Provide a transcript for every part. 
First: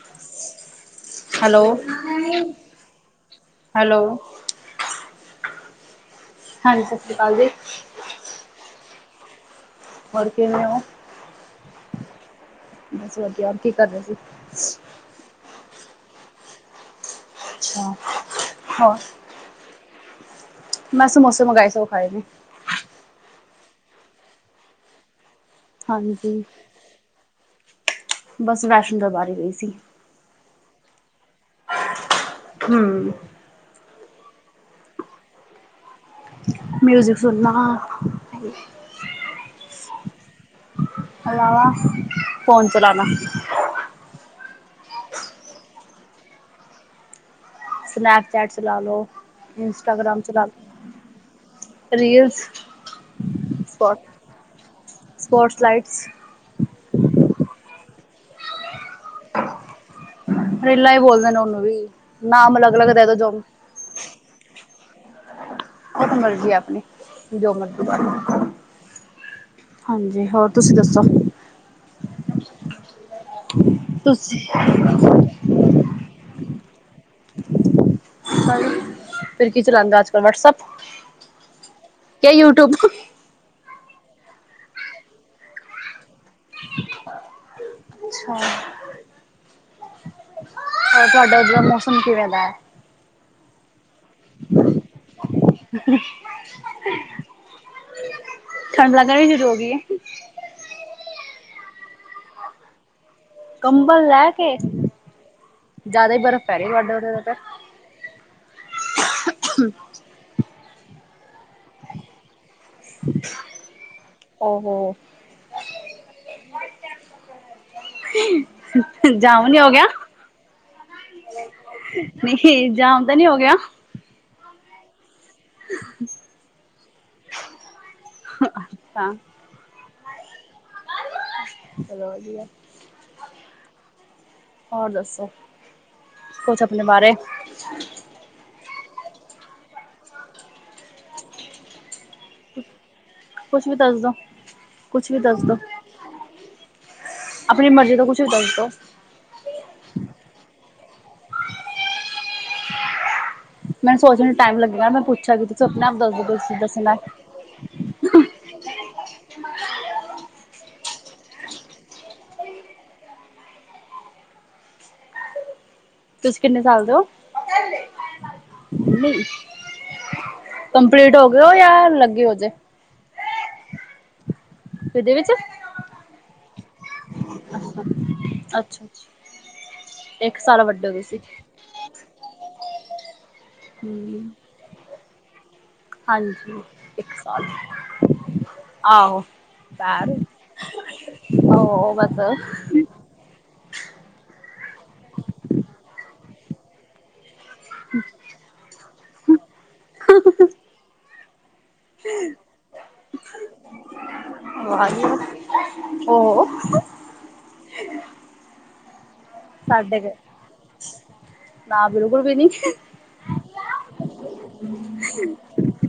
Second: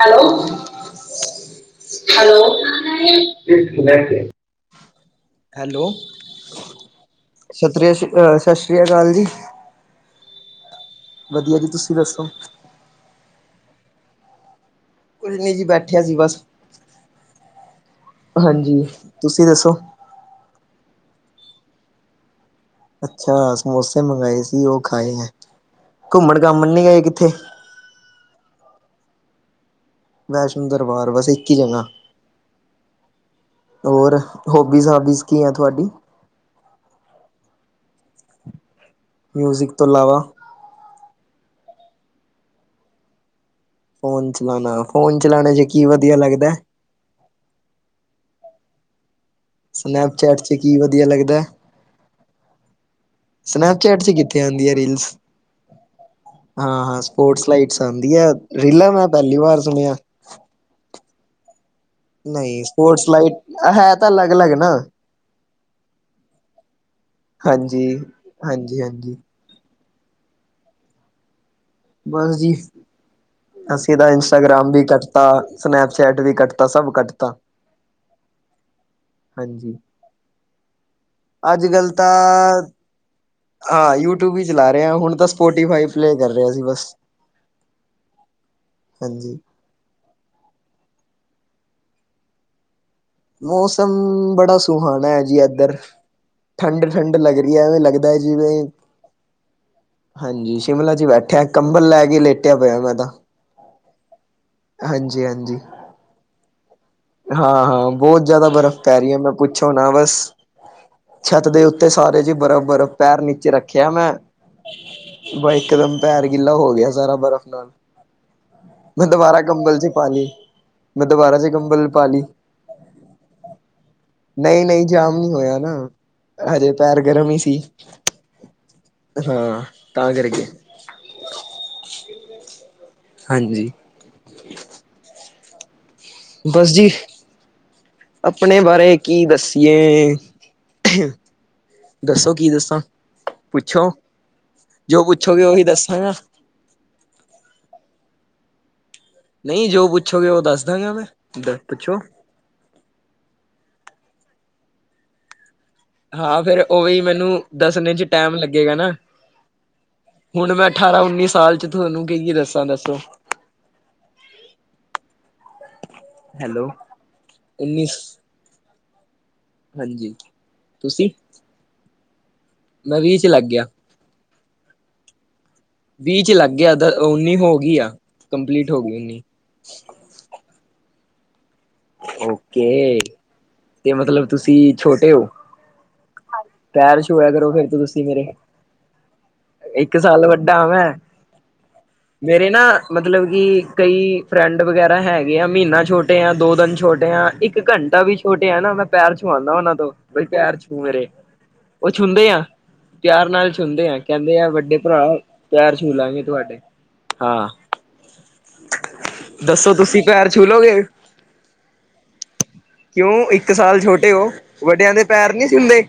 Hello hello hello ਸੁ hello hello, ਹਾਂਜੀ ਸਤਿ ਸ਼੍ਰੀ ਅਕਾਲ ਜੀ। ਸਤਆ ਸ਼ ਅ ਸਤਿ ਸ਼੍ਰੀ ਅਕਾਲ ਜੀ। ਹੋਰ ਕਿਵੇਂ ਹੋ, ਵਧੀਆ ਜੀ ਤੁਸੀਂ ਦੱਸੋ ਬਸ ਵਧੀਆ ਹੋਰ ਕੀ ਕਰ ਰਹੇ ਸੀ? ਕੁਜਨੀ ਜੀ ਬੈਠਿਆ ਸੀ ਬਸ, ਅੱਛਾ ਹਾਂਜੀ ਹੋਰ ਤੁਸੀਂ ਦੱਸੋ ਮੈਂ ਸਮੋਸੇ ਮੰਗਵਾਏ ਸੋ ਖਾਏ ਨੇ। ਅੱਛਾ ਸਮੋਸੇ ਮੰਗਵਾਏ ਸੀ ਉਹ ਖਾਏ ਹੈ, ਘੁੰਮਣ ਹਾਂਜੀ ਘਾਮਣ ਨੀ ਗਏ ਕਿੱਥੇ ਬਸ ਵੈਸ਼ਨੋ ਦਰਬਾਰ ਹੀ ਗਈ ਸੀ। ਵੈਸ਼ਨੋ ਦਰਬਾਰ, ਬਸ ਇੱਕ ਹੀ ਜਗਾ ਹਮ ਹੋਰ, ਹੋਬੀਜ਼- ਹਾਬੀਜ਼ ਕੀ ਹੈ ਤੁਹਾਡੀ ਮਿਊਜ਼ਿਕ ਸੁਣਨਾ ਮਿਊਜ਼ਿਕ ਤੋਂ ਇਲਾਵਾ ਅਲਾਵਾ, ਫੋਨ ਚਲਾਣਾ ਫੋਨ ਚਲਾਉਣਾ, ਫੋਨ ਚਲਾਣੇ ਚ ਕੀ ਵਧੀਆ ਲੱਗਦਾ? ਸਨੈਪਚੈਟ ਚਲਾ ਲੋ। ਇੰਸਟਾਗ੍ਰਾਮ ਸਨੈਪਚੈਟ ਚਲਾ ਚ ਲੋ ਕੀ ਵਧੀਆ ਲੱਗਦਾ ਹੈ? ਰੀਲਸ ਸਪੋਟ ਸਨੈਪਚੈਟ ਚ ਕਿੱਥੇ ਆਉਂਦੀ ਹੈ ਰੀਲਸ ਸਪੋਟਸ ਲਾਈਟਸ ਹਾਂ -ਹਾਂ ਸਪੋਰਟਸ ਲਾਈਟਸ ਆਉਂਦੀਆ, ਰੀਲਾਂ ਮੈਂ ਪਹਿਲੀ ਵਾਰ ਸੁਣਿਆ ਫਰੇਲਾ ਹੀ ਬੋਲਦੇ ਨੇ ਉਹਨੂੰ ਵੀ ਨਾਮ ਨਹੀਂ ਅਲੱਗ ਅਲੱਗ ਦੇ ਸਪੋਰਟਸ ਦੋ ਜੋ ਲਾਈਟ, ਉਹ ਹੈ ਤਾਂ ਅਲੱਗ -ਅਲੱਗ ਨਾ ਉਹ ਮਰਜ਼ੀ ਆਪਣੀ ਜੋ ਮਰਜ਼ੀ ਹਾਂਜੀ। ਬ ਹਾਂਜੀ-ਹਾਂਜੀ ਹਾਂਜੀ, ਹੋਰ ਤੁਸੀਂ ਦੱਸੋ ਬਸ ਜੀ, ਅਸੀਂ ਤਾਂ ਤੁਸੀਂ ਇੰਸਟਾਗ੍ਰਾਮ ਵੀ ਕਰ ਹਾਂ ਸਨੈਪਚੈਟ ਵੀ ਕੱਟਤਾ ਸਭ ਕੱਟਤਾ ਫਿਰ, ਕੀ ਚਲਾਉਦਾ ਅੱਜ ਕੱਲ ਵਟਸਪ ਅੱਜ ਕੱਲ੍ਹ ਤਾਂ, ਹਾਂ ਯੂਟਿਊਬ ਹੀ ਚਲਾ ਰਹੇ ਹ ਹੁਣ ਤਾਂ ਸਪੋਟੀਫਾਈ ਪਲੇ ਕਰ ਰਹਾ [unintelligible] ਅੱਛਾ। ਹਾਂਜੀ। ਹੋਰ ਤੁਵਾਡਾ ਉਧਰ ਮੌਸਮ ਕਿਵੇਂ ਦਾ? ਮੌਸਮ ਬੜਾ ਸੁਹਾਣਾ ਹੈ ਜੀ ਏਦਰ। ਠੰਡ -ਠੰਡ ਲੱਗ ਰਹੀ ਹੈ ਐਵੇਂ ਲੱਗਦਾ ਹੈ ਜਿਵੇਂ ਠੰਡ ਲੱਗਣਾ ਵੀ ਸ਼ੁਰੂ ਹੋ ਗਈਏ ਹਾਂਜੀ ਸ਼ਿਮਲਾ ਚ ਬੈਠਿਆ ਕੰਬਲ ਲੈ ਕੇ ਲੇਟਿਆ ਪਇਆ ਮੈਂ ਤਾਂ ਕੰਬਲ ਲੈ ਕੇ, ਹਾਂਜੀ-ਹਾਂਜੀ। ਜ਼ਿਆਦਾ ਹੀ ਬਰਫ਼ ਪੈ ਰਹੀ ਤੁਹਾਡੇ ਉਡੇ ਦਾ ਫ ਹਾਂ -ਹਾਂ ਬਹੁਤ ਜ਼ਿਆਦਾ ਬਰਫ਼ ਪੈ ਰਹੀ ਹੈ ਮੈਂ ਪੁੱਛੋ ਨਾ, ਬਸ ਛੱਤ ਦੇ ਉੱਤੇ ਸਾਰੇ ਜਿ ਬਰਫ਼ -ਬਰਫ਼ ਪੈਰ ਨੀਚੇ ਰੱਖਿਆ ਮੈਂ ਓਹੋ ਬ ਇਕ ਦਮ ਪੈਰ ਗਿੱਲਾ ਹੋ ਗਿਆ ਸਾਰਾ ਬਰਫ਼ ਨਾਲ ਹਮ ਮੈਂ ਦੁਬਾਰਾ ਕੰਬਲ ਚ ਪਾ ਲਈ ਮੈਂ ਦੁਬਾਰਾ ਚ ਕੰਬਲ ਪਾ ਲਈ। [unintelligible] ਜਾਮ ਤਾਂ ਨੀ ਹੋ ਗਿਆ? ਨਹੀਂ ਨਹੀਂ ਜਾਮ ਨੀ ਹੋਯਾ। ਹਜੇ ਪੈਰ ਗਰਮ ਇ ਸੀ। ਹਾਂ ਤਾਂ ਕਰਕੇ। [inaudible] ਹਾਂਜੀ। ਹੋਰ ਦੱਸੋ? ਕੁਛ ਬਸ ਆਪਣੇ ਜੀ ਬਾਰੇ ਆਪਣੇ ਬਾਰੇ ਕੀ ਦਸੀਏ? ਦੱਸੋ ਕੀ ਦੱਸਾਂ ਕੁਛ ਵੀ ਪੁੱਛੋ। ਦੱਸ ਦੋ ਜੋ ਕੁਛ ਵੀ ਦੱਸ ਪੁੱਛੋਗੇ ਦੋ ਉਹੀ ਦੱਸਾਂਗਾ। ਆਪਣੀ ਮਰਜ਼ੀ ਤੋ ਕੁਛ ਵੀ ਦੱਸੋ। ਨਹੀਂ ਜੋ ਪੁੱਛੋਗੇ ਉਹ ਦੱਸ ਦਾਂਗੇ ਮੈਂ ਪੁੱਛੋ। ਮੈਨੂੰ ਸੋਚਣ ਚ ਟਾਈਮ ਲਗੇਗਾ ਮੈਂ ਪੁੱਛਿਆ ਕਿ ਤੁਸੀਂ ਆਪਣੇ ਆਪ ਦੱਸੋ ਕੀ ਦੱਸਣਾ। ਦੱਸਨ ਚ ਟੈਮ ਲੱਗੇਗਾ ਨਾ। ਹੁਣ ਮੈਂ ਅਠਾਰਾਂ ਉੱਨੀ ਸਾਲ ਚ ਤੁਹਾਨੂੰ ਕਿ ਕਿ ਦੱਸਾਂ ਦੱਸੋ। ਤੁਸੀਂ ਕਿੰਨੇ ਹੈਲੋ ਸਾਲ ਦੇ ਹੋ ਉਨਿਸ। ਤੁਸੀਂ ਕੰਪਲੀਟ ਹੋਗੇ ਓ ਯਾ ਲੱਗੇ ਓ ਹਲੇ? ਮੈਂ ਵੀਹ ਚ ਲੱਗ ਗਿਆ। ਕਿਦੇ ਵਿੱਚ? ਵੀਹ ਚ ਲੱਗ ਗਿਆ ਉੱਨੀ ਹੋਗੀ ਆ ਕੰਪਲੀਟ ਅੱਛਾ ਹੋਗੀ ਅੱਛਾ ਉੱਨੀ। ਇੱਕ ਸਾਲ ਵੱਡੇ ਓ ਤੁਸੀ। ਓਕੇ ਤੇ ਮਤਲਬ ਹਮ ਤੁਸੀਂ ਛੋਟੇ ਹੋ? ਹਾਂਜੀ ਪੈਰ ਇੱਕ ਛੁਯਾ ਸਾਲ ਕਰੋ ਫੇਰ ਤਾਂ ਤੁਸੀਂ ਮੇਰੇ। ਆਹੋ ਇੱਕ ਪੈਰ ਸਾਲ ਵੱਡਾ ਆ ਮੈਂ ਉਹ ਮੇਰੇ ਬਸ ਨਾ। ਮਤਲਬ ਕਿ ਕਈ ਫਰੈਂਡ ਵਗੈਰਾ ਹੈਗੇ ਆ ਮਹੀਨਾ ਛੋਟੇ ਆ ਦੋ ਦਿਨ ਛੋਟੇ ਆ ਇੱਕ। ਇੱਕ ਘੰਟਾ ਵੀ ਛੋਟੇ ਆ ਨਾ ਮੈਂ ਪੈਰ ਛੂਆਉਂਦਾ ਉਹਨਾ ਤੋਂ ਬਈ ਪੈਰ ਛੂ ਮੇਰੇ। ਉਹ ਛੁੰਦੇ ਆ। ਪਿਆਰ ਨਾਲ ਛੁਦੇ ਆ ਕਹਿੰਦੇ ਆ ਵੱਡੇ ਭਰਾ ਪਿਆਰ ਛੂ ਲਾਂਗੇ ਉਹ ਤੁਵਾਡੇ। ਹਾਂ। ਦੱਸੋ ਸਾਡੇ ਤੁਸੀਂ ਕੇ ਪੈਰ ਛੂਲੋਗੇ? ਨਾ ਬਿਲਕੁਲ ਵੀ ਨੀ। ਕਿਉਂ ਇੱਕ ਸਾਲ ਛੋਟੇ ਹੋ ਵੱਡਿਆਂ ਦੇ ਪੈਰ ਨੀ ਛੂੰਦੇ।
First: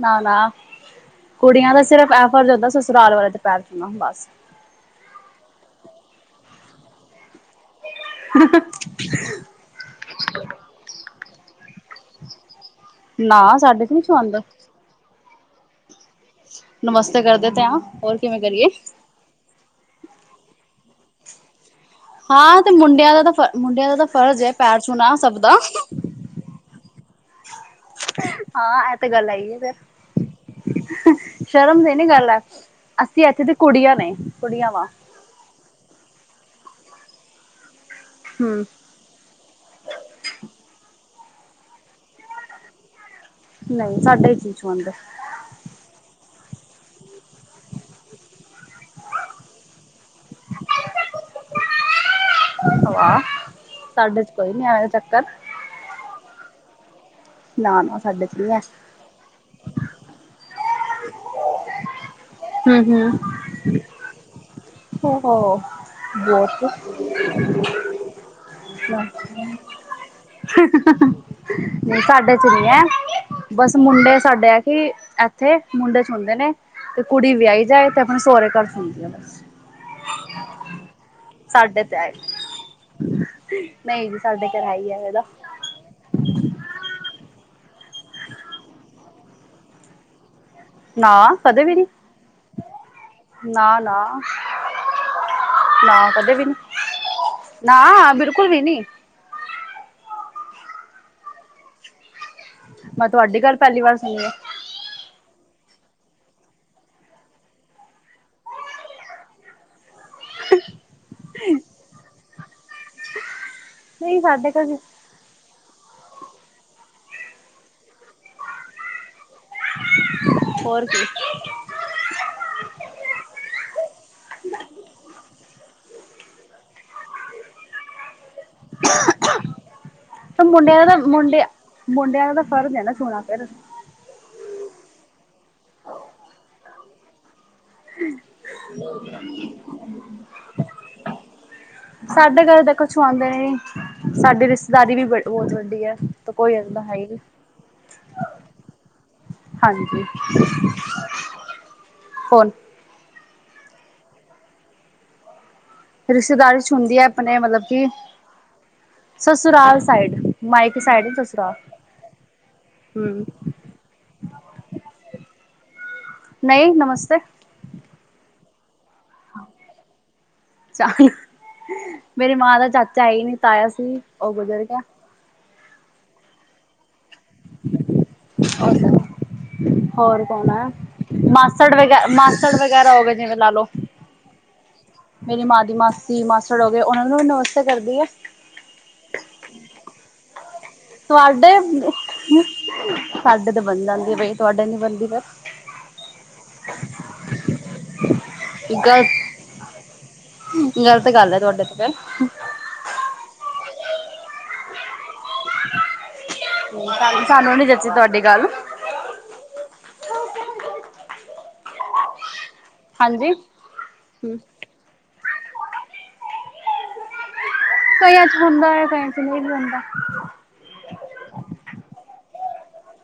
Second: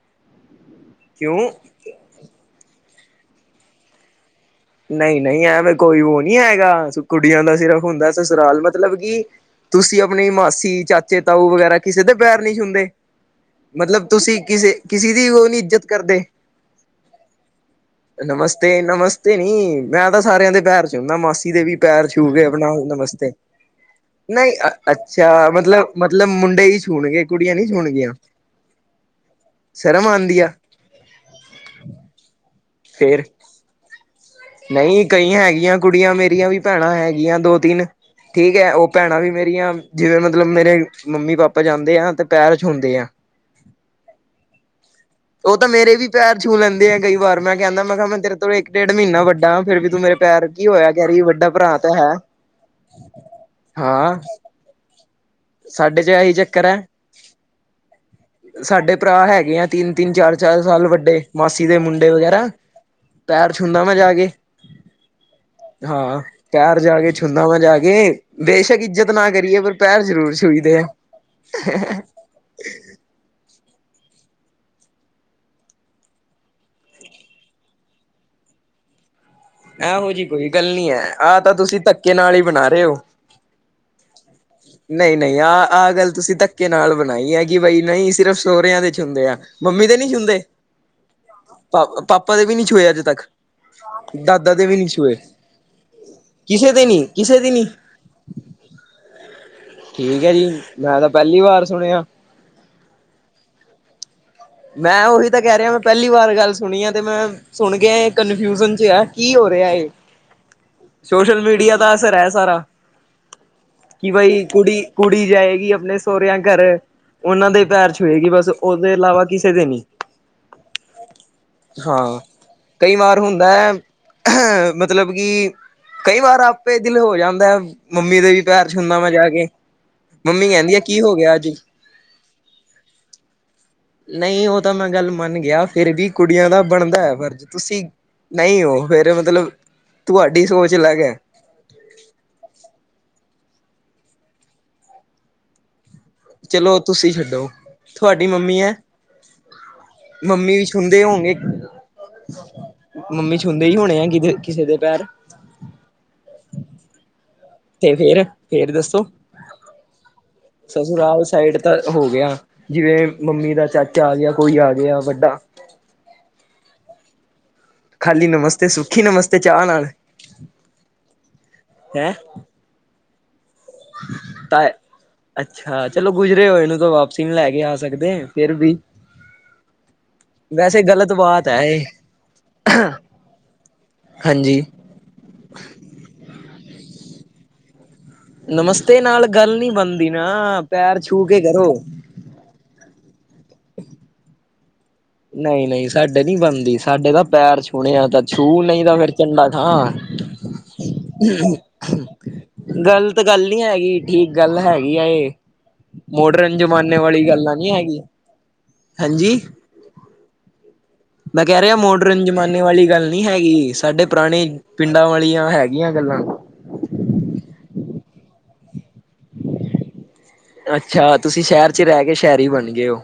ਨਾ ਨਾ ਕਿਉਂ? ਕੁੜੀਆਂ ਦਾ ਸਿਰਫ਼ ਇਹ ਫਰਜ਼ ਹੁੰਦਾ ਸਸੁਰਾਲ ਵਾਲੇ ਤੇ ਪੈਰ ਛੂਨਾ ਬਸ। ਨਹੀਂ ਨਹੀਂ ਐਵੇਂ ਕੋਈ ਉਹ ਨੀ ਹੈਗਾ ਕੁੜੀਆਂ ਦਾ ਸਿਰਫ਼ ਹੁੰਦਾ ਸਸੁਰਾਲ ਮਤਲਬ ਕਿ, ਤੁਸੀਂ ਆਪਣੀ ਮਾਸੀ ਚਾਚੇ ਤਾਊ ਵਗੈਰਾ ਕਿਸੇ ਦੇ ਪੈਰ ਨੀ ਛੂੰਦੇ? ਨਾ ਸਾਡੇ ਤੇ ਨੀ ਮਤਲਬ ਛੁਆਂਦੇ ਤੁਸੀਂ ਕਿਸੇ ਕਿਸੀ ਦੀ ਉਹ ਨੀ ਇੱਜਤ ਕਰਦੇ? ਨਮਸਤੇ ਕਰਦੇ ਤੇ ਆ ਹੋਰ ਕਿਵੇਂ ਕਰੀਏ? ਤੇ ਨੀ ਮੈਂ ਤਾਂ ਸਾਰਿਆਂ ਦੇ ਪੈਰ ਚ ਹੁੰਦਾ ਮਾਸੀ ਦੇ ਵੀ। ਪੈਰ ਛੂਹ ਕੇ ਹਾਂ ਤੇ ਆਪਣਾ ਮੁੰਡਿਆਂ ਦਾ ਨਮਸਤੇ ਤਾਂ ਮੁੰਡਿਆਂ ਦਾ ਤਾਂ ਫਰਜ਼ ਹੈ ਨਹੀਂ ਪੈਰ ਛੂਣਾ ਸਭ ਅੱਛਾ ਦਾ ਮਤਲਬ ਮਤਲਬ ਮੁੰਡੇ ਹੀ ਛੂਣਗੇ? ਕੁੜੀਆਂ ਨੀ ਛੂੰਨ ਗੀਆ ਹਾਂ ਇਹ ਤੇ ਗੱਲ ਹੈਗੀ ਹੈ ਫਿਰ ਸ਼ਰਮ ਆਂਦੀ ਆ? ਸ਼ਰਮ ਦੀ ਨੀ ਗੱਲ ਹੈ ਫੇਰ ਅਸੀਂ ਇੱਥੇ ਦੀ ਕੁੜੀਆਂ ਨੇ। ਕੁੜੀਆਂ ਵਾਂ ਨਹੀਂ ਕਈ ਹੈਗੀਆਂ ਕੁੜੀਆਂ ਮੇਰੀਆਂ ਵੀ ਭੈਣਾਂ ਹੈਗੀਆਂ ਦੋ ਤਿੰਨ ਠੀਕ ਹਮ ਹੈ। ਭੈਣਾਂ ਵੀ ਮੇਰੀਆਂ ਜਿਵੇਂ ਮਤਲਬ ਮੇਰੇ ਮੰਮੀ ਪਾਪਾ ਜਾਂਦੇ ਆ ਤੇ ਪੈਰ ਛੂੰਦੇ ਆ। ਨਹੀਂ ਸਾਡੇ ਚ ਨੀ ਛੂਆਂਦੇ। ਉਹ ਤਾਂ ਮੇਰੇ ਵੀ ਪੈਰ ਛੂ ਲੈਂਦੇ ਆ ਕਈ ਵਾਰ ਮੈਂ ਕਹਿੰਦਾ ਮੈਂ ਕਿਹਾ ਮੈਂ ਤੇਰੇ ਤੋਂ ਵੀ, ਡੇਢ ਮਹੀਨਾ ਵੱਡਾ ਫ਼ੇਰ ਵੀ ਤੂੰ ਮੇਰੇ ਪੈਰ ਕੀ ਹੋਇਆ ਕਹਿ ਰਹੀ ਵੱਡਾ ਭਰਾ ਤਾਂ ਹੈ। ਵਾਹ ਹਾਂ ਸਾਡੇ ਚ ਕੋਈ ਨੀ ਐਵੇਂ ਚੱਕਰ। ਸਾਡੇ ਚ ਇਹੀ ਚੱਕਰ ਹੈ ਨਾ ਨਾ ਸਾਡੇ ਚ ਨਹੀਂ ਹੈ ਸਾਡੇ ਭਰਾ ਹੈਗੇ ਆ ਤਿੰਨ ਤਿੰਨ ਚਾਰ ਚਾਰ ਸਾਲ ਵੱਡੇ ਮਾਸੀ ਦੇ ਮੁੰਡੇ ਵਗੈਰਾ ਹਮ ਹਮ ਪੈਰ ਛੁੰਦਾ ਮਾ ਜਾ ਕੇ ਹੋ ਹਾਂ ਬਹੁਤ ਪੈਰ ਜਾ ਕੇ ਛੁੰਦਾ ਮਾ ਜਾ ਕੇ ਬੇਸ਼ਕ ਇੱਜ਼ਤ ਨਾ ਕਰੀਏ ਪਰ ਪੈਰ ਜ਼ਰੂਰ ਛੂਈਦੇ ਆ ਨਹੀਂ ਸਾਡੇ ਚ ਨਹੀਂ ਹੈ ਬਸ ਮੁੰਡੇ ਸਾਡੇ ਆ ਕਿ ਇੱਥੇ ਮੁੰਡੇ ਸ਼ੁੰਦੇ ਨੇ ਤੇ ਕੁੜੀ ਵਿਆਹੀ ਜਾਏ ਤੇ ਆਪਣੇ ਸਹੁਰੇ ਘਰ ਚਲੀ ਜਾਵੇ ਬਸ ਇਹੋ ਜਹੀ ਕੋਈ ਗੱਲ ਨੀ ਹੈ ਆਹ ਤਾਂ ਤੁਸੀਂ ਸਾਡੇ ਤੇ ਆਏ ਧੱਕੇ ਨਾਲ ਹੀ ਬਣਾ ਰਹੇ ਹੋ ਨਹੀਂ ਜੀ ਸਾਡੇ ਕ ਨਹੀਂ ਨਹੀਂ ਆਹ ਆਹ ਗੱਲ ਤੁਸੀਂ ਧੱਕ ਕੇ ਨਾਲ ਬਣਾਈ ਹੈ ਕਿ ਬਈ ਨਹੀਂ ਸਿਰਫ ਸੋਹੁਰਿਆਂ ਦੇ ਛੁੰਦੇ ਆ ਮੰਮੀ ਤੇ ਨਹੀਂ ਛੁੰਦੇ ਨਾ ਕਦੇ ਵੀ ਨੀ ਛੂਏ ਅੱਜ ਤੱਕ ਨਾ ਨਾ ਦਾਦਾ ਦੇ ਵੀ ਨਹੀਂ ਛੂਏ। ਨਾ ਕਦੇ ਵੀ ਨੀ ਕਿਸੇ ਦੇ ਕਿਸੇ ਦੀ ਨੀ ਨਾ ਬਿਲਕੁਲ ਵੀ ਨੀ ਠੀਕ ਹੈ ਜੀ ਮੈਂ ਤਾਂ ਪਹਿਲੀ ਵਾਰ ਸੁਣਿਆ ਮੈਂ ਤੁਹਾਡੀ ਗੱਲ ਪਹਿਲੀ ਵਾਰ ਸੁਣੀ ਆ ਮੈਂ ਉਹੀ ਤਾਂ ਕਹਿ ਰਿਹਾ ਮੈਂ ਪਹਿਲੀ ਵਾਰ ਗੱਲ ਸੁਣੀ ਆ ਤੇ ਮੈਂ ਸੁਣ ਗਿਆ ਇਹ ਕਨਫਿਊਜ਼ਨ ਚ ਆ ਕੀ ਹੋ ਰਿਹਾ ਇਹ ਸੋਸ਼ਲ ਮੀਡੀਆ ਦਾ ਅਸਰ ਹੈ ਸਾਰਾ ਕਿ ਨਹੀਂ ਬਾਈ ਸਾਡੇ ਘਰ ਕੁੜੀ ਕੁੜੀ ਜਾਏਗੀ ਆਪਣੇ ਸਹੁਰਿਆਂ ਘਰ ਉਹਨਾਂ ਦੇ ਪੈਰ ਛੂਏ ਗਈ ਬਸ ਉਹਦੇ ਇਲਾਵਾ ਕਿਸ ਹੋਰ ਕੀ ਹਾਂ ਕਈ ਵਾਰ ਹੁੰਦਾ ਹੈ ਮਤਲਬ ਕਿ ਕਈ ਵਾਰ ਆਪੇ ਦਿਲ ਹੋ ਜਾਂਦਾ ਹੈ ਮੰਮੀ ਦੇ ਵੀ ਪਿਆਰ ਸੁਦਾ ਮੈਂ ਜਾ ਕੇ ਮੰਮੀ ਕਹਿੰਦੀ ਆ ਮੁੰਡਿਆਂ ਦਾ ਕੀ ਹੋ ਗਿਆ ਮੁੰਡੇ ਅੱਜ ਮੁੰਡਿਆਂ ਦਾ ਫਰਜ਼ ਹੈ ਨਾ ਸੋਣਾ ਫਿਰ ਨਹੀਂ ਉਹ ਤਾਂ ਮੈਂ ਗੱਲ ਮੰਨ ਗਿਆ ਫਿਰ ਵੀ ਕੁੜੀਆਂ ਦਾ ਬਣਦਾ ਹੈ ਫਰਜ਼ ਤੁਸੀਂ ਨਹੀਂ ਹੋ ਫਿਰ ਮਤਲਬ ਤੁਹਾਡੀ ਸੋਚ ਅਲਗ ਹੈ ਸਾਡੇ ਘਰ ਤਾਂ ਕੁਛ ਆਉਂਦੇ ਨ ਨ ਸਾਡੀ ਰਿਸ਼ਤੇਦਾਰੀ ਵੀ ਬਹੁਤ ਵੱਡੀ ਹੈ ਤਾਂ ਕੋਈ ਚਲੋ ਏਦਾਂ ਹੈ ਹੀ ਤੁਸੀਂ ਨਹੀਂ ਛੱਡੋ ਤੁਹਾਡੀ ਮੰਮੀ ਹੈ ਹਾਂਜੀ ਮੰਮੀ ਵੀ ਛੁੰਦੇ ਹੋਣਗੇ ਕੌਣ ਮੰਮੀ ਛੁੰਦੇ ਹੀ ਹੋਣੇ ਆ ਕਿ ਕਿਸੇ ਦੇ ਪੈਰ ਰਿਸ਼ਤੇਦਾਰੀ ਚ ਹੁੰਦੀ ਹੈ ਆਪਣੇ ਮਤਲਬ ਕਿ ਤੇ ਫਿਰ ਫਿਰ ਦੱਸੋ ਸਸੁਰਾਲ ਸਾਈਡ ਮਾਇਕੇ ਸਸੁਰਾਲ ਸਾਈਡ ਤਾਂ ਹੋ ਗਿਆ ਜਿਵੇਂ ਹਮ ਮੰਮੀ ਦਾ ਚਾਚਾ ਆ ਗਿਆ ਕੋਈ ਆ ਗਿਆ ਵੱਡਾ ਨਹੀਂ ਨਮਸਤੇ ਖਾਲੀ ਨਮਸਤੇ ਸੁਖੀ ਨਮਸਤੇ ਚਾਹ ਨਾਲ ਚਾਹ ਹੈ ਚਾਈ ਨ ਤਾਇਆ ਸੀ ਉਹ ਤਾਂ ਬੁਰਜਗ ਅੱਛਾ ਚਲੋ ਗੁਜਰੇ ਹੋਏ ਇਹਨੂੰ ਤਾਂ ਵਾਪਸੀ ਨਹੀਂ ਲੈ ਕੇ ਆ ਸਕਦੇ ਫਿਰ ਵੀ ਹੋਰ ਕੌਣਾ ਵੈਸੇ ਗ਼ਲਤ ਬਾਤ ਹੈ ਮਾਸੜ ਇਹ ਵ ਮਾਸੜ ਵਗੈਰਾ ਹੋ ਗ ਜਿਵੇਂ ਲਾ ਲੋ ਹਾਂਜੀ ਮੇਰੀ ਮਾਂ ਦੀ ਮਾਸੀ ਮਾਸੜ ਹੋ ਗਏ ਉਹਨਾ ਨੂੰ ਵੀ ਨਮਸਤੇ ਕਰਦੀ ਆ ਨਮਸਤੇ ਨਾਲ ਗੱਲ ਨੀ ਬਣਦੀ ਨਾ ਪੈਰ ਛੂਹ ਕੇ ਤੁਹਾਡੇ ਕਰੋ ਸਾਡੇ ਤੇ ਬਣ ਜਾਂਦੀ ਆ ਬਈ ਤੁਹਾਡੇ ਨੀ ਬਣਦੀ ਫਿਰ। ਨਹੀਂ ਨਹੀਂ ਸਾਡੇ ਨੀ ਬਣਦੀ ਸਾਡੇ ਤਾਂ ਪੈਰ ਛੂਣਿਆ ਤਾਂ। ਛੂਹ, ਨਹੀਂ ਤਾਂ ਫੇਰ ਗਲਤ ਚੰਡਾ ਖਾ। ਗ਼ਲਤ ਗੱਲ ਹੈ ਤੁਹਾਡੇ ਤੇ ਫਿਰ ਗਲਤ ਗੱਲ ਨੀ ਹੈਗੀ ਠੀਕ ਗੱਲ ਹੈਗੀ ਆ ਇਹ ਮੋਡਰਨ ਜ਼ਮਾਨੇ ਵਾਲੀ ਗੱਲ ਸਾਨੂੰ ਨੀ ਨਹੀਂ ਜੱਚੀ ਹੈਗੀ ਤੁਹਾਡੀ ਗੱਲ ਹਾਂਜੀ ਮੈਂ ਕਹਿ ਰਿਹਾ ਮੋਡਰਨ ਜ਼ਮਾਨੇ ਵਾਲੀ ਗੱਲ ਨਹੀਂ ਹਾਂਜੀ ਹੈਗੀ ਸਾਡੇ ਹੂੰ ਪੁਰਾਣੇ ਪਿੰਡਾਂ ਵਾਲੀਆਂ ਹੈਗੀਆਂ ਗੱਲਾਂ ਕਈਆਂ ਚ ਹੁੰਦਾ ਹੈ ਕਈਆਂ ਚ ਨਹੀਂ ਵੀ ਹੁੰਦਾ ਅੱਛਾ ਤੁਸੀਂ ਸ਼ਹਿਰ ਚ ਰਹਿ ਕੇ ਸ਼ਹਿਰ ਹੀ ਬਣ ਗਏ ਹੋ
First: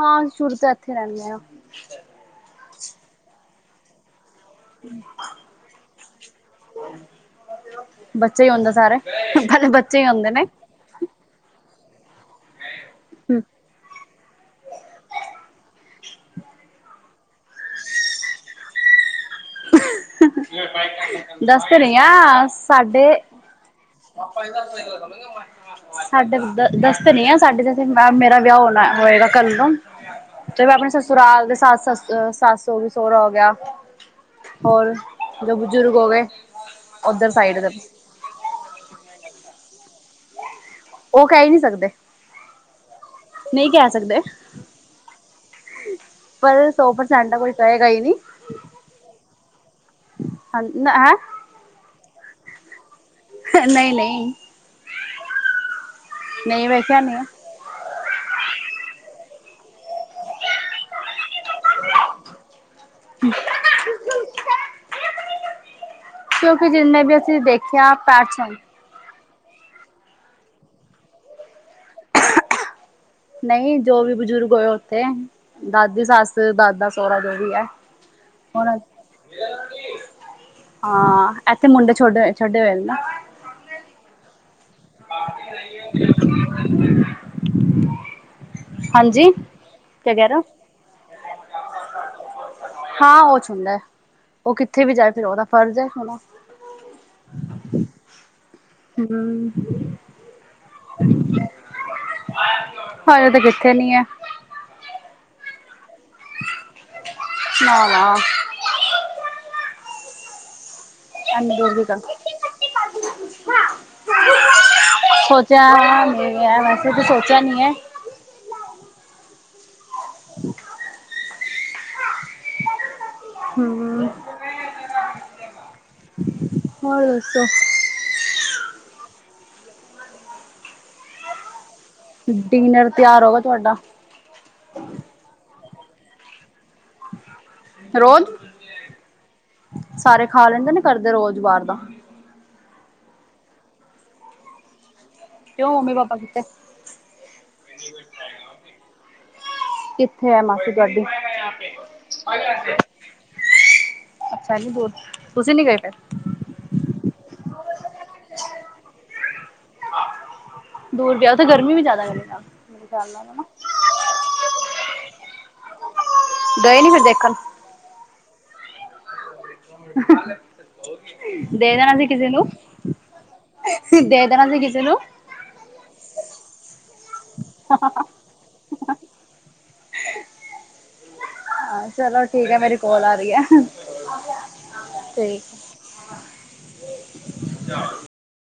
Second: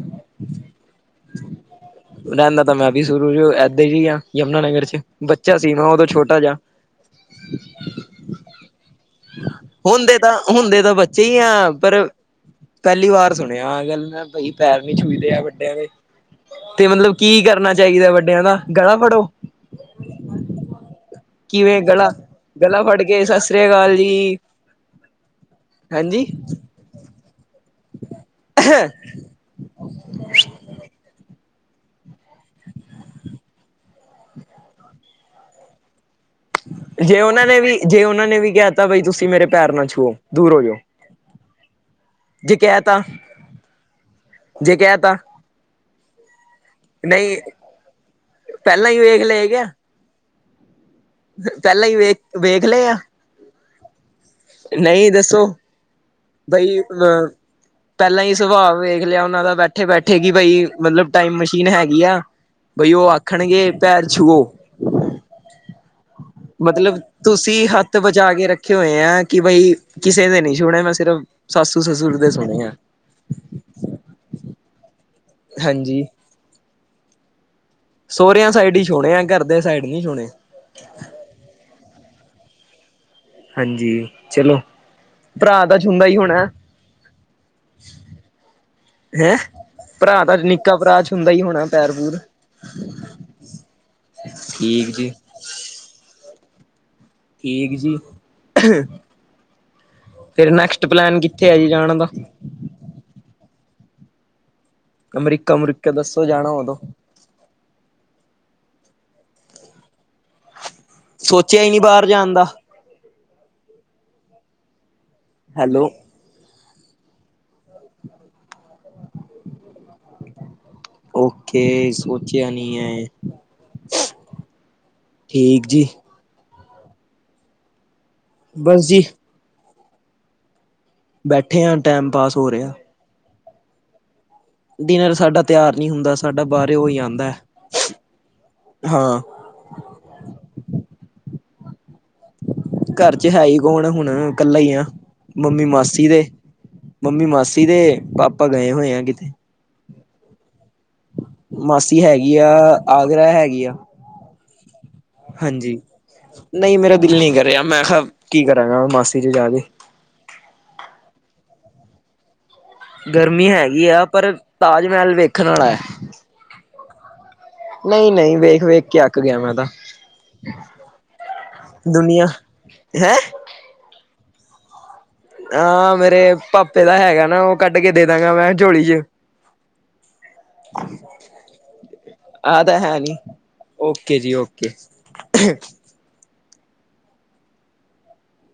ਹਾਂ ਸ਼ੁਰੂ ਤੋਂ ਇੱਥੇ ਰਹਿੰਦੇ ਹਾਂ ਰਹਿਣਾ ਤਾਂ ਮੈਂ ਸ਼ੁਰੂ ਇਧਰ ਹੀ ਆ ਯਮੁਨਾਨਗਰ ਚ ਬੱਚਾ ਸੀਗਾ ਦੋਂ ਛੋਟਾ ਜਿਹਾ ਬੱਚੇ ਹੀ ਹੁੰਦੇ ਸਾਰੇ ਪਹਿਲੇ ਬੱਚੇ ਹੀ ਹੁੰਦੇ ਤਾਂ, ਨੇ ਹੁੰਦੇ ਤਾਂ ਬ। ਸਹੀ ਆ ਪਰ ਪਹਿਲੀ ਵਾਰ ਸੁਣਿਆ ਆ ਗੱਲ ਨਾ ਬਾਈ ਪੈਰ ਨੀ ਛੂਹਦੇ ਆ ਵੱਡਿਆਂ ਦੇ। ਤੇ ਮਤਲਬ ਕੀ ਕਰਨਾ ਚਾਹੀਦਾ ਵੱਡਿਆਂ ਦਾ ਗਲਾ ਫੜੋ? [unintelligible] ਦੱਸ ਤਾਂ ਕਿਵੇਂ ਰਹੇ ਆ ਗਲਾ ਗਲਾ ਸਾਡੇ। ਫੜ ਕੇ ਸਤਿ ਸ੍ਰੀ ਅਕਾਲ ਜੀ ਹਾਂਜੀ ਸਾਡੇ ਦ ਦਸ ਤਾਂ ਰਹੀ ਆ ਸਾਡੇ ਜੇ ਮੇਰਾ ਵਿਆਹ ਹੋਣਾ ਹੋਏਗਾ ਕੱਲ ਨੂੰ। ਤੇ ਮੈ ਆਪਣੇ ਸਸੁਰਾਲ ਦੇ ਸੱਸ ਸੱਸ ਸੱਸ ਹੋ ਗਈ ਸਹੁਰਾ ਹੋ ਗਿਆ। ਹੋਰ ਜੋ ਬਜ਼ੁਰਗ ਹੋ ਗਏ। ਜੇ ਉੱਧਰ ਉਹਨਾਂ ਸਾਈਡ ਨੇ ਦੇ ਵੀ ਜੇ ਉਹਨਾਂ ਨੇ ਵੀ ਕਹਿ ਤਾ ਬਈ ਤੁਸੀਂ ਮੇਰੇ ਪੈਰ ਨਾਲ ਛੂਹੋ ਦੂਰ ਹੋ ਜਾਓ। ਉਹ ਕਹਿ ਹੀ ਨਹੀਂ ਸਕਦੇ ਜੇ ਕਹਿ ਤਾ ਨਹੀਂ ਕਹਿ ਸਕਦੇ। ਜੇ ਕਹਿ ਤਾ ਪਰ ਸੌ ਪ੍ਰਸੈਂਟ ਨਹੀਂ ਤਾਂ ਕੋਈ ਕਹੇਗਾ ਹੀ ਨਹੀ। ਪਹਿਲਾਂ ਹੀ ਵੇਖ ਲਿਆ ਕਿਆ। ਹਾਂ ਜੀ ਨਾ ਹੈ? ਪਹਿਲਾਂ ਹੀ ਵੇਖ ਵੇਖ ਲਏ ਆ? ਨਹੀਂ ਨਹੀਂ ਨਹੀਂ, ਦੱਸੋ ਨਹੀਂ ਬਈ ਵੇਖਿਆ ਨਹੀਂ ਅ। ਪਹਿਲਾਂ ਹੀ ਸੁਭਾਅ ਵੇਖ ਲਿਆ ਉਹਨਾਂ ਦਾ ਬੈਠੇ ਬੈਠੇ ਕਿ ਬਈ ਮਤਲਬ ਟਾਈਮ ਮਸ਼ੀਨ ਹੈਗੀ ਆ। ਬਈ ਉਹ ਆਖਣਗੇ ਪੈਰ ਛੂਹੋ। ਕਿਉਂਕਿ ਮਤਲਬ, ਜਿੰਨੇ ਵੀ ਅਸੀਂ ਤੁਸੀਂ ਦੇਖਿਆ ਹੱਥ ਬਚਾ ਕੇ ਪੈਟਸਨ ਰੱਖੇ। ਤੇ ਹੋਏ ਆ ਕਿ ਬਈ ਕਿਸੇ ਦੇ ਨੀ [unintelligible] ਮੈਂ ਸਿਰਫ ਸੱਸੂ ਸਸੂਰ ਦੇ [unintelligible] ਆ। ਨਹੀਂ ਜੋ ਵੀ ਬਜ਼ੁਰਗ ਹੋਏ ਉੱਥੇ ਹਾਂਜੀ ਦਾਦੀ ਸੱਸ ਦਾਦਾ ਸਹੁਰਾ ਜੋ ਵੀ ਹੈ। ਸੋਹਰਿਆਂ ਹੁਣ ਸਾਈਡ ਹੀ ਛੋਹਣੇ ਆ ਘਰ ਦੇ ਸਾਈਡ ਨੀ ਛੋਹਣੇ। ਹਾਂ ਇੱਥੇ ਮੁੰਡੇ ਛੋਡੇ ਛੋਡੇ ਹੋਏ ਨਾ। ਹਾਂਜੀ ਚਲੋ ਭਰਾ ਤਾਂ [unintelligible] ਹੀ ਹੋਣਾ। ਹਾਂਜੀ ਹੈਂ? ਕਿਆ ਭਰਾ ਕਹਿ ਰਹੇ ਤਾਂ ਹੋ ਨਿੱਕਾ ਭਰਾ ਛੋਹਦਾ ਹੁੰਦਾ ਹੀ ਹੋਣਾ ਪੈਰ ਪੂਰ। ਹਾਂ ਉਹਛੋਹੁੰਦਾ ਹੈ। ਉਹ ਕਿੱਥੇ ਵੀ ਠੀਕ ਜੀ ਜਾਏ ਫਿਰ ਉਹਦਾ ਫਰਜ਼ ਹੈ ਉਹਨੂੰ। ਠੀਕ ਜੀ। ਹਮ ਫਿਰ ਨੈਕਸਟ ਪਲੈਨ ਕਿੱਥੇ ਆ ਜੀ ਜਾਣ ਦਾ? ਹਜੇ ਤਾਂ ਕਿੱਥੇ ਨੀ ਹੈ। ਅਮਰੀਕਾ, ਅਮਰੀਕਾ ਦੱਸੋ ਜਾਣਾ ਹੋਏ ਤੇ। ਨਾ ਨਾ। ਇੰਨੀ ਸੋਚਿਆ ਹੀ ਦੂਰ ਨਹੀਂ ਦੀ ਗੱਲ। ਬਾਹਰ ਜਾਣ ਦਾ ਸੋਚਿਆ, ਹੈਲੋ ਮੇਰੇ ਵਿਆਹ ਵੈਸੇ ਤਾਂ ਸੋਚਿਆ ਨੀ ਹੈ। ਹਮ। ਓਕੇ ਸੋਚਿਆ ਨੀ ਏ ਹਮ ਠੀਕ ਜੀ। ਹੋਰ ਦੱਸੋ? ਬਸ ਜੀ ਬੈਠੇ ਆਂ, ਟਾਈਮ ਪਾਸ ਹੋ ਰਿਹਾ ਤੈਆਰ ਹੋਗਾ ਤੁਹਾਡਾ। ਡਿਨਰ ਸਾਡਾ ਤਿਆਰ ਨਹੀਂ ਹੁੰਦਾ, ਸਾਡਾ ਬਾਹਰ ਹੋ ਹੀ ਆਉਂਦਾ, ਰੋਜ਼ ਹਾਂ। ਸਾਰੇ ਖਾ ਲੈਂਦੇ ਨੇ ਘਰ ਦੇ, ਰੋਜ਼ ਬਾਹਾਰ ਦਾ। ਘਰ ਚ ਹੈ ਹੀ ਕੌਣ ਹੁਣ ਕੱਲਾ ਈ ਆ। ਮੰਮੀ ਕਿਉਂ ਮਾਸੀ ਪਾਪਾ ਦੇ ਕਿੱਥੇ ਮੰਮੀ ਮਾਸੀ ਦੇ ਪਾਪਾ ਗਏ ਹੋਏ ਆ ਕਿਤੇ। ਕਿੱਥੇ ਆ ਮਾਸੀ ਤੁਹਾਡੀ? ਮਾਸੀ ਹੈਗੀ ਆ ਆਗਰਾ ਹੈਗੀ ਆ [inaudible] ਹਾਂਜੀ ਗਏ ਫਿਰ ਨਹੀਂ ਮੇਰਾ ਦਿਲ ਨਹੀਂ ਕਰ ਰਿਹਾ ਮੈਂ ਕਿਹਾ ਕੀ ਕਰਾਂਗਾ ਮਾਸੀ ਦੇ ਜਾ ਕੇ। ਦੂਰ ਵਿਆਹ ਤਾਂ ਗਰਮੀ ਵੀ ਜ਼ਿਆਦਾ ਹਲੇ ਤਾਂ। ਗਰਮੀ ਹੈਗੀ ਆ, ਪਰ ਤਾਜ ਮਹਿਲ ਵੇਖਣ ਵਾਲਾ ਹੈ। ਗਏ ਨਹੀਂ ਫਿਰ ਦੇਖਣ? ਨਹੀਂ ਨਹੀਂ ਵੇਖ ਵੇਖ ਕੇ ਅੱਕ ਗਿਆ ਮੈਂ ਤੇ। ਦੇਣਾ ਸੀ ਦੁਨੀਆਂ ਕਿਸੇ ਨੂੰ ਹੈਂ? ਦੇ ਦਣਾ ਸੀ ਕਿਸੇ ਨੂੰ। ਹਾਂ ਮੇਰੇ ਪਾਪੇ ਦਾ ਹੈਗਾ ਨਾ, ਉਹ ਕੱਢ ਕੇ ਦੇ ਦਾਂਗਾ ਮੈਂ ਝੋਲੀ ਚ। ਹਾਂ [unintelligible] ਹਾਂ, ਚਲੋ ਠੀਕ ਆ ਮੇਰੀ ਕੋਲ ਆ ਰਹੀ ਐ, ਓਕੇ ਜੀ ਓਕੇ ਠੀਕ। [inaudible]